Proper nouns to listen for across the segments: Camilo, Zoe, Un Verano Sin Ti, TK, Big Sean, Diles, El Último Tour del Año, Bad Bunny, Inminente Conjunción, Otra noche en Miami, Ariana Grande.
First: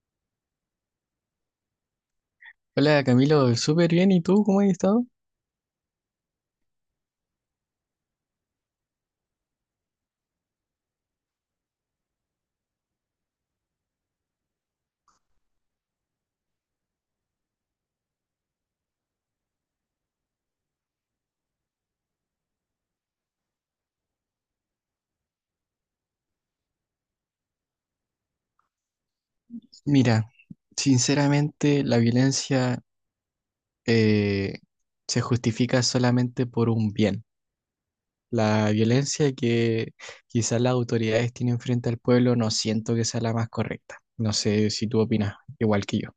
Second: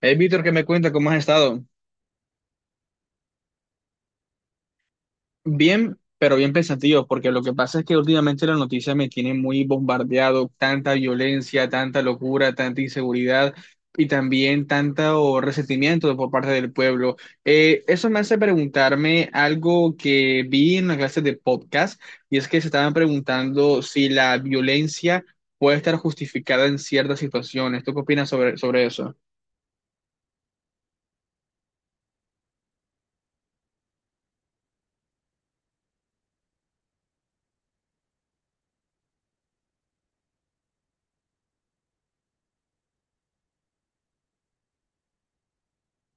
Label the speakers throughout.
Speaker 1: Hey, Víctor, ¿qué me cuenta? ¿Cómo has estado?
Speaker 2: Hola Camilo, súper bien. ¿Y tú cómo has estado?
Speaker 1: Bien, pero bien pensativo, porque lo que pasa es que últimamente la noticia me tiene muy bombardeado, tanta violencia, tanta locura, tanta inseguridad y también tanto resentimiento por parte del pueblo. Eso me hace preguntarme algo que vi en una clase de podcast, y es que se estaban preguntando si la violencia puede estar justificada en ciertas situaciones. ¿Tú qué opinas sobre eso?
Speaker 2: Mira, sinceramente la violencia eh, se justifica solamente por un bien. La violencia que quizás las autoridades tienen frente al pueblo no siento que sea la más correcta. No sé si tú opinas igual que yo.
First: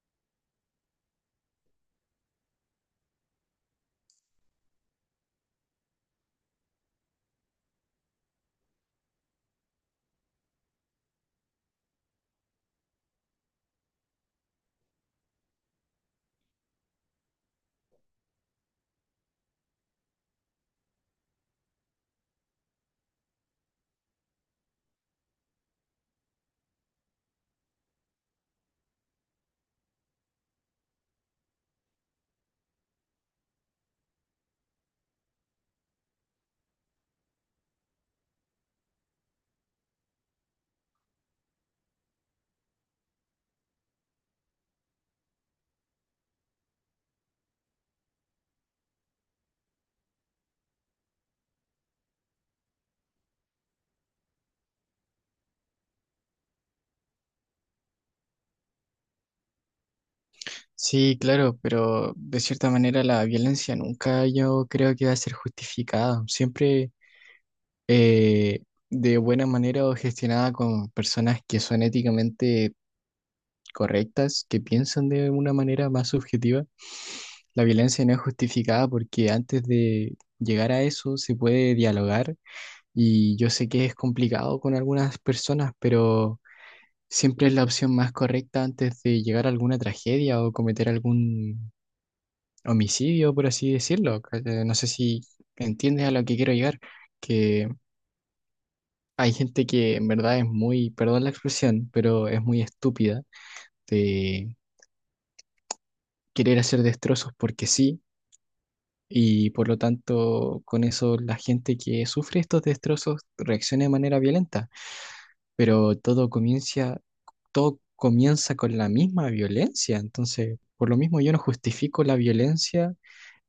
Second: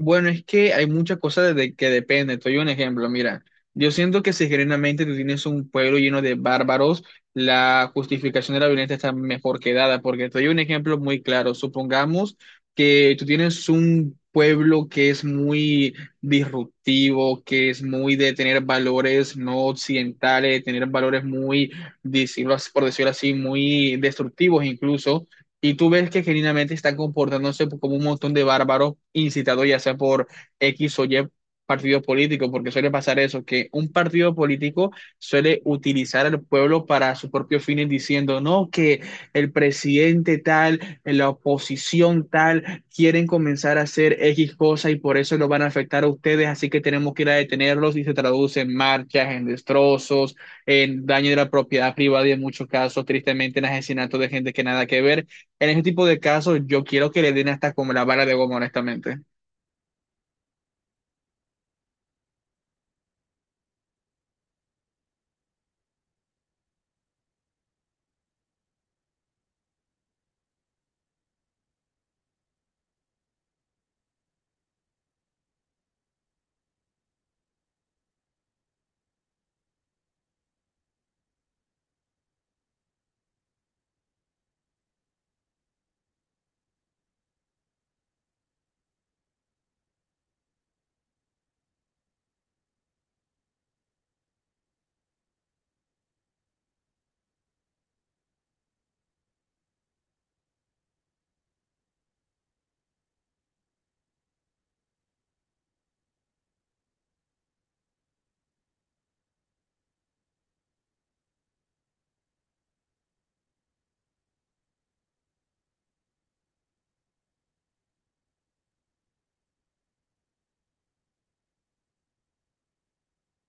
Speaker 1: Bueno, es que hay muchas cosas de que depende. Te doy un ejemplo, mira. Yo siento que si genuinamente tú tienes un pueblo lleno de bárbaros, la justificación de la violencia está mejor que dada, porque te doy un ejemplo muy claro. Supongamos que tú tienes un pueblo que es muy disruptivo, que es muy de tener valores no occidentales, de tener valores muy, por decirlo así, muy destructivos incluso. Y tú ves que genuinamente están comportándose como un montón de bárbaros incitados ya sea por X o Y partido político, porque suele pasar eso, que un partido político suele utilizar al pueblo para sus propios fines diciendo, no, que el presidente tal, la oposición tal, quieren comenzar a hacer X cosa y por eso lo van a afectar a ustedes, así que tenemos que ir a detenerlos y se traduce en marchas, en destrozos, en daño de la propiedad privada y en muchos casos, tristemente, en asesinatos de gente que nada que ver. En ese tipo de casos, yo quiero que le den hasta como la vara de goma, honestamente.
Speaker 2: Sí, claro, pero de cierta manera la violencia nunca yo creo que va a ser justificada. Siempre eh, de buena manera o gestionada con personas que son éticamente correctas, que piensan de una manera más subjetiva. La violencia no es justificada porque antes de llegar a eso se puede dialogar y yo sé que es complicado con algunas personas, pero siempre es la opción más correcta antes de llegar a alguna tragedia o cometer algún homicidio, por así decirlo. No sé si entiendes a lo que quiero llegar, que hay gente que en verdad es muy, perdón la expresión, pero es muy estúpida de querer hacer destrozos porque sí, y por lo tanto con eso la gente que sufre estos destrozos reacciona de manera violenta, pero todo comienza con la misma violencia, entonces por lo mismo yo no justifico la violencia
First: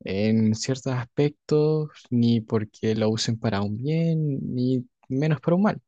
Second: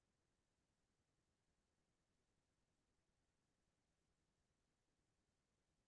Speaker 2: en ciertos aspectos, ni porque lo usen para un bien, ni menos para un mal.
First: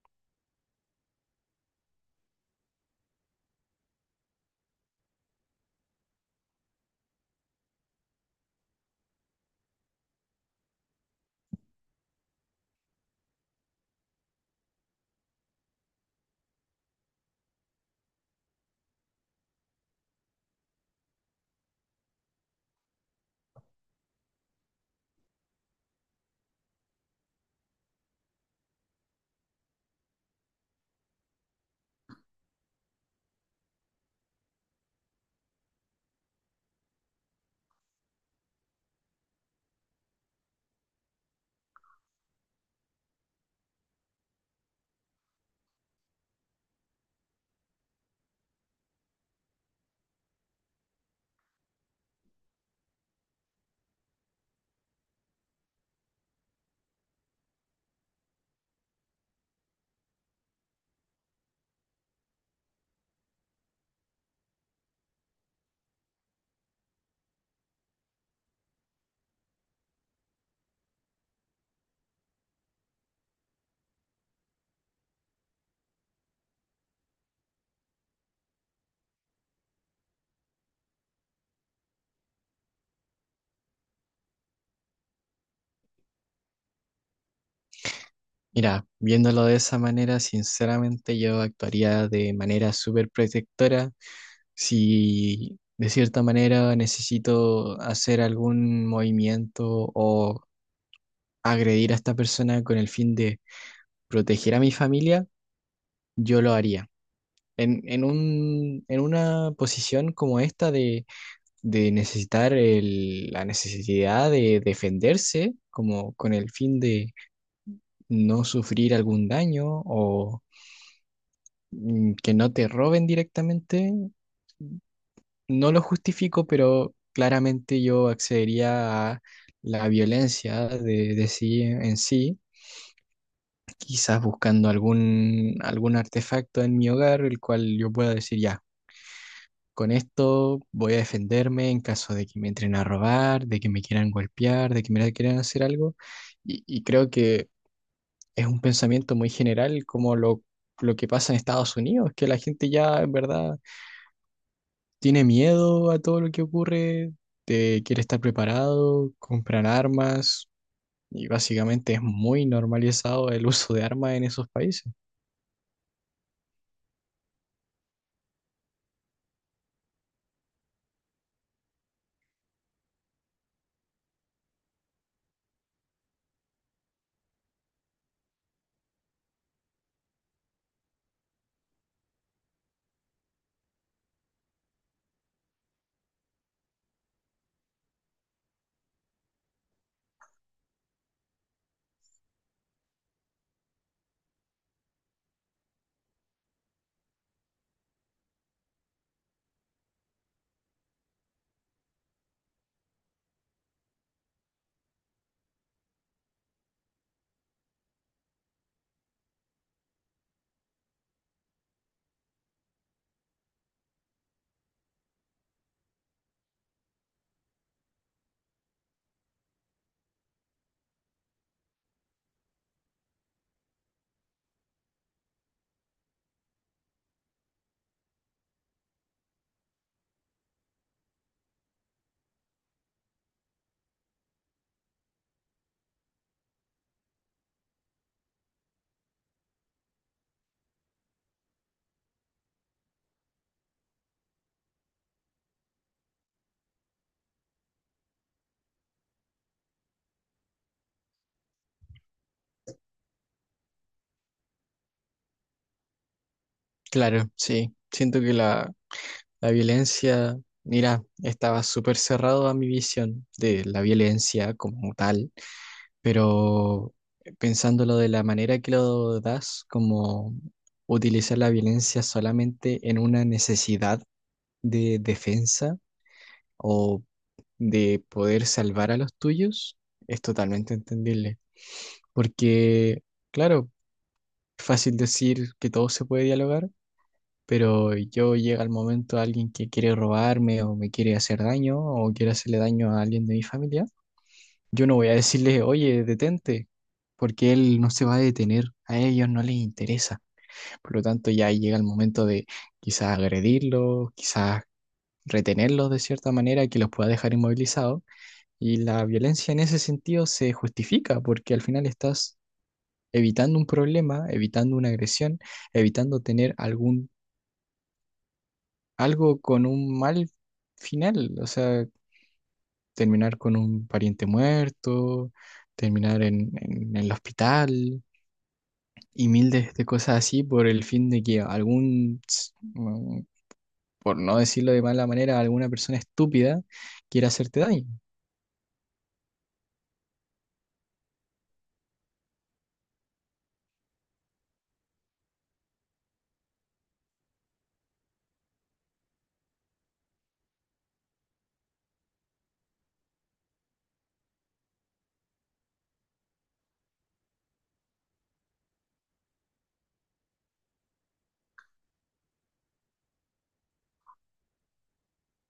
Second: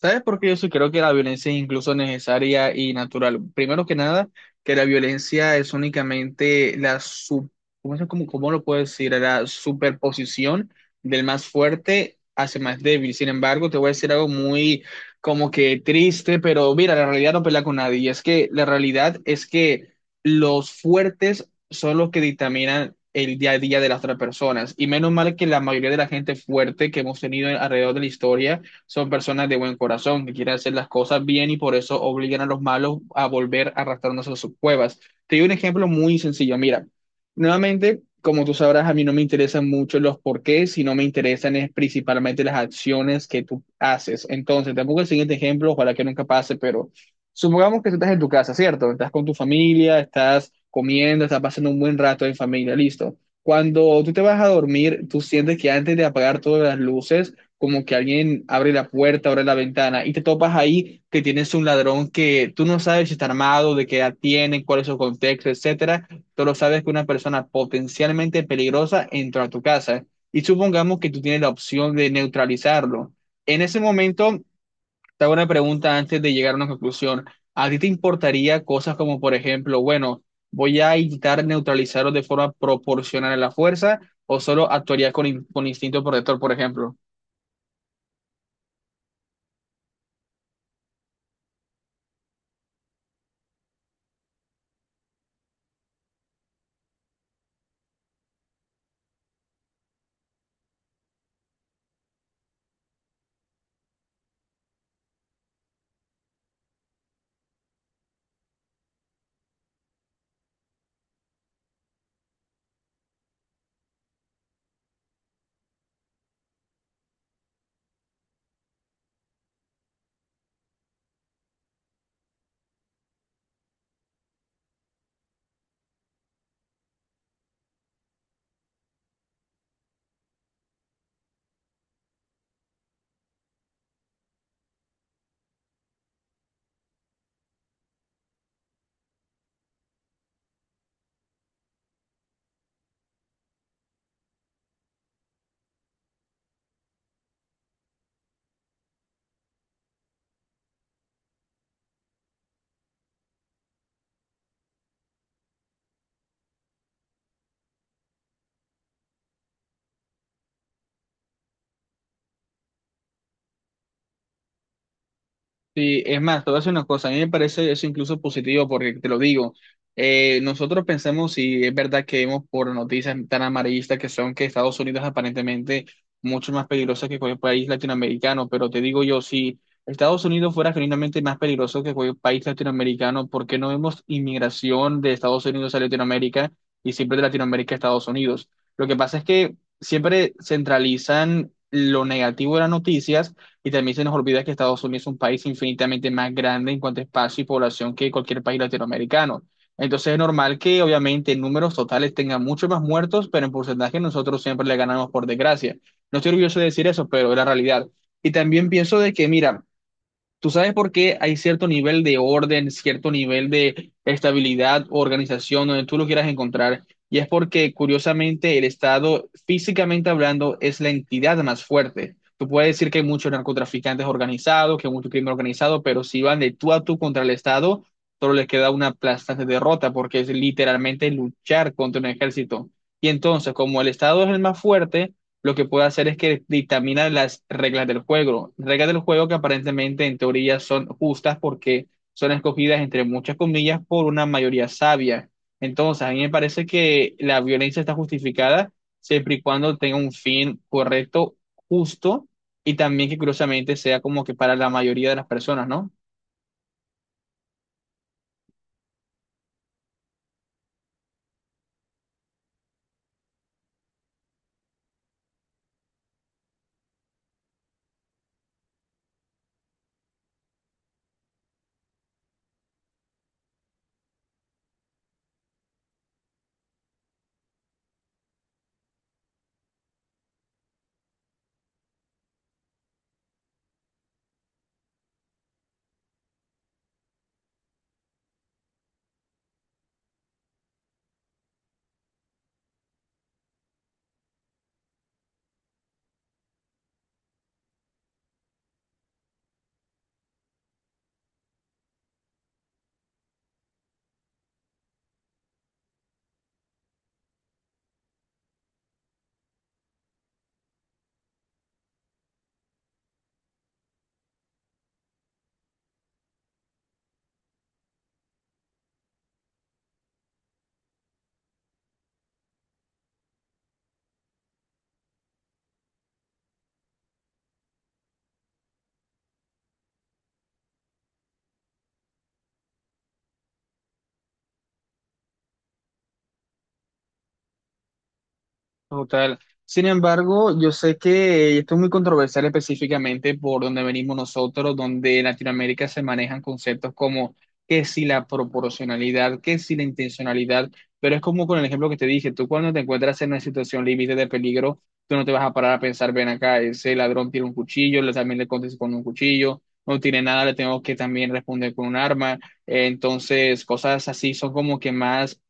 Speaker 1: ¿Sabes por qué yo sí creo que la violencia es incluso necesaria y natural? Primero que nada, que la violencia es únicamente ¿cómo, cómo lo puedo decir? La superposición del más fuerte hacia el más débil. Sin embargo, te voy a decir algo muy como que triste, pero mira, la realidad no pelea con nadie. Y es que la realidad es que los fuertes son los que dictaminan el día a día de las otras personas. Y menos mal que la mayoría de la gente fuerte que hemos tenido alrededor de la historia son personas de buen corazón, que quieren hacer las cosas bien y por eso obligan a los malos a volver a arrastrarnos a sus cuevas. Te doy un ejemplo muy sencillo. Mira, nuevamente, como tú sabrás, a mí no me interesan mucho los porqués, sino me interesan es principalmente las acciones que tú haces. Entonces, tampoco el siguiente ejemplo, ojalá que nunca pase, pero supongamos que tú estás en tu casa, ¿cierto? Estás con tu familia, estás comiendo, estás pasando un buen rato en familia, listo. Cuando tú te vas a dormir, tú sientes que antes de apagar todas las luces, como que alguien abre la puerta, abre la ventana y te topas ahí que tienes un ladrón que tú no sabes si está armado, de qué edad tiene, cuál es su contexto, etcétera. Solo sabes que una persona potencialmente peligrosa entró a tu casa y supongamos que tú tienes la opción de neutralizarlo. En ese momento, te hago una pregunta antes de llegar a una conclusión. ¿A ti te importaría cosas como, por ejemplo, bueno, voy a intentar neutralizarlo de forma proporcional a la fuerza o solo actuarías con, con instinto protector, por ejemplo?
Speaker 2: Mira, viéndolo de esa manera, sinceramente yo actuaría de manera súper protectora si de cierta manera necesito hacer algún movimiento o agredir a esta persona con el fin de proteger a mi familia, yo lo haría. En una posición como esta de necesitar la necesidad de defenderse, como con el fin de no sufrir algún daño o que no te roben directamente. No lo justifico, pero claramente yo accedería a la violencia de sí en sí, quizás buscando algún artefacto en mi hogar, el cual yo pueda decir ya. Con esto voy a defenderme en caso de que me entren a robar, de que me quieran golpear, de que me quieran hacer algo. Y creo que es un pensamiento muy general como lo que pasa en Estados Unidos, que la gente ya en verdad tiene miedo a todo lo que ocurre, te quiere estar preparado, compran armas y básicamente es muy normalizado el uso de armas en esos países.
Speaker 1: Sí, es más, te voy a decir una cosa, a mí me parece eso incluso positivo porque te lo digo, nosotros pensamos si es verdad que vemos por noticias tan amarillistas que son que Estados Unidos es aparentemente mucho más peligroso que cualquier país latinoamericano, pero te digo yo, si Estados Unidos fuera genuinamente más peligroso que cualquier país latinoamericano, ¿por qué no vemos inmigración de Estados Unidos a Latinoamérica y siempre de Latinoamérica a Estados Unidos? Lo que pasa es que siempre centralizan lo negativo de las noticias y también se nos olvida que Estados Unidos es un país infinitamente más grande en cuanto a espacio y población que cualquier país latinoamericano. Entonces es normal que obviamente en números totales tengan muchos más muertos, pero en porcentaje nosotros siempre le ganamos por desgracia. No estoy orgulloso de decir eso, pero es la realidad. Y también pienso de que, mira, ¿tú sabes por qué hay cierto nivel de orden, cierto nivel de estabilidad, organización, donde tú lo quieras encontrar? Y es porque, curiosamente, el Estado, físicamente hablando, es la entidad más fuerte. Tú puedes decir que hay muchos narcotraficantes organizados, que hay mucho crimen organizado, pero si van de tú a tú contra el Estado, solo les queda una aplastante derrota, porque es literalmente luchar contra un ejército. Y entonces, como el Estado es el más fuerte, lo que puede hacer es que dictamina las reglas del juego que aparentemente en teoría son justas porque son escogidas entre muchas comillas por una mayoría sabia. Entonces, a mí me parece que la violencia está justificada siempre y cuando tenga un fin correcto, justo y también que curiosamente sea como que para la mayoría de las personas, ¿no?
Speaker 2: Claro, sí, siento que la violencia, mira, estaba súper cerrado a mi visión de la violencia como tal, pero pensándolo de la manera que lo das, como utilizar la violencia solamente en una necesidad de defensa o de poder salvar a los tuyos, es totalmente entendible. Porque, claro, es fácil decir que todo se puede dialogar, pero yo llega el momento alguien que quiere robarme o me quiere hacer daño o quiere hacerle daño a alguien de mi familia, yo no voy a decirle, oye, detente, porque él no se va a detener, a ellos no les interesa. Por lo tanto, ya llega el momento de quizás agredirlos, quizás retenerlos de cierta manera que los pueda dejar inmovilizados. Y la violencia en ese sentido se justifica porque al final estás evitando un problema, evitando una agresión, evitando tener algún algo con un mal final, o sea, terminar con un pariente muerto, terminar en el hospital y mil de cosas así por el fin de que por no decirlo de mala manera, alguna persona estúpida quiera hacerte daño.
Speaker 1: Total. Sin embargo, yo sé que esto es muy controversial específicamente por donde venimos nosotros, donde en Latinoamérica se manejan conceptos como que si la proporcionalidad, que si la intencionalidad, pero es como con el ejemplo que te dije, tú cuando te encuentras en una situación límite de peligro, tú no te vas a parar a pensar, ven acá, ese ladrón tiene un cuchillo, le también le contesto con un cuchillo, no tiene nada, le tengo que también responder con un arma. Entonces, cosas así son como que más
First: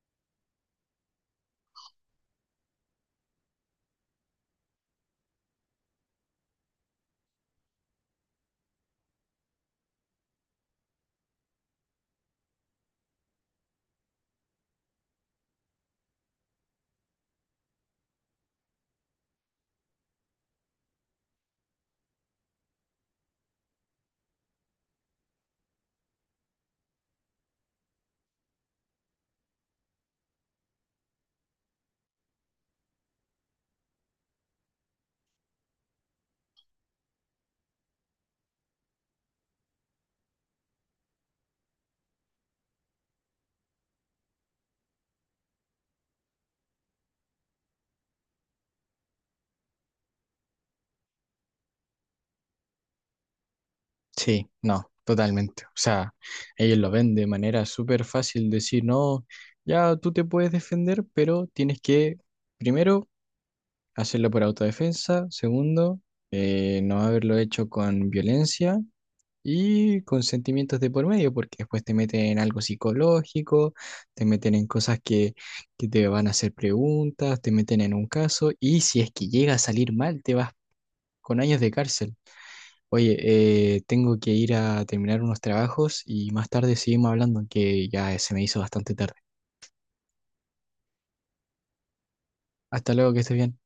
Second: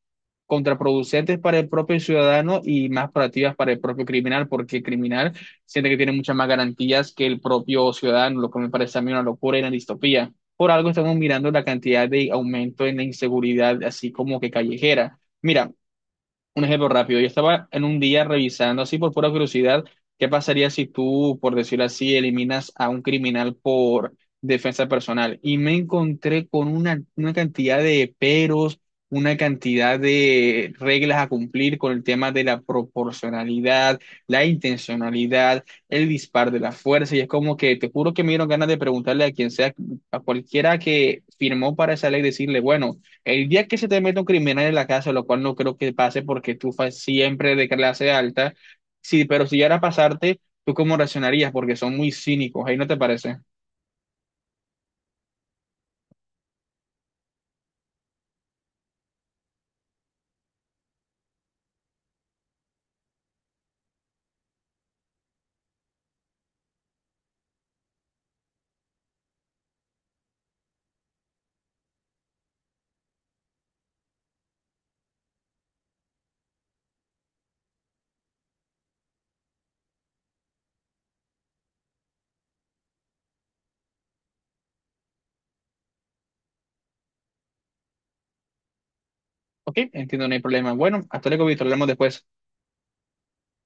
Speaker 1: contraproducentes para el propio ciudadano y más proactivas para el propio criminal, porque el criminal siente que tiene muchas más garantías que el propio ciudadano, lo que me parece a mí una locura y una distopía. Por algo estamos mirando la cantidad de aumento en la inseguridad, así como que callejera. Mira, un ejemplo rápido, yo estaba en un día revisando así por pura curiosidad, ¿qué pasaría si tú, por decirlo así, eliminas a un criminal por defensa personal? Y me encontré con una cantidad de peros, una cantidad de reglas a cumplir con el tema de la proporcionalidad, la intencionalidad, el dispar de la fuerza, y es como que te juro que me dieron ganas de preguntarle a quien sea, a cualquiera que firmó para esa ley, decirle, bueno. El día que se te mete un criminal en la casa, lo cual no creo que pase porque tú fas siempre de clase alta, sí, pero si llegara a pasarte, ¿tú cómo reaccionarías? Porque son muy cínicos, ahí no te parece.
Speaker 2: Sí, no, totalmente. O sea, ellos lo ven de manera súper fácil decir, no, ya tú te puedes defender, pero tienes que... Primero, hacerlo por autodefensa. Segundo, no haberlo hecho con violencia y con sentimientos de por medio, porque después te meten en algo psicológico, te meten en cosas que te van a hacer preguntas, te meten en un caso y si es que llega a salir mal, te vas con años de cárcel. Oye, tengo que ir a terminar unos trabajos y más tarde seguimos hablando, que ya se me hizo bastante tarde.
Speaker 1: Ok, entiendo, no hay problema. Bueno, hasta luego, Víctor, hablamos después.
Speaker 2: Hasta luego, que estés bien.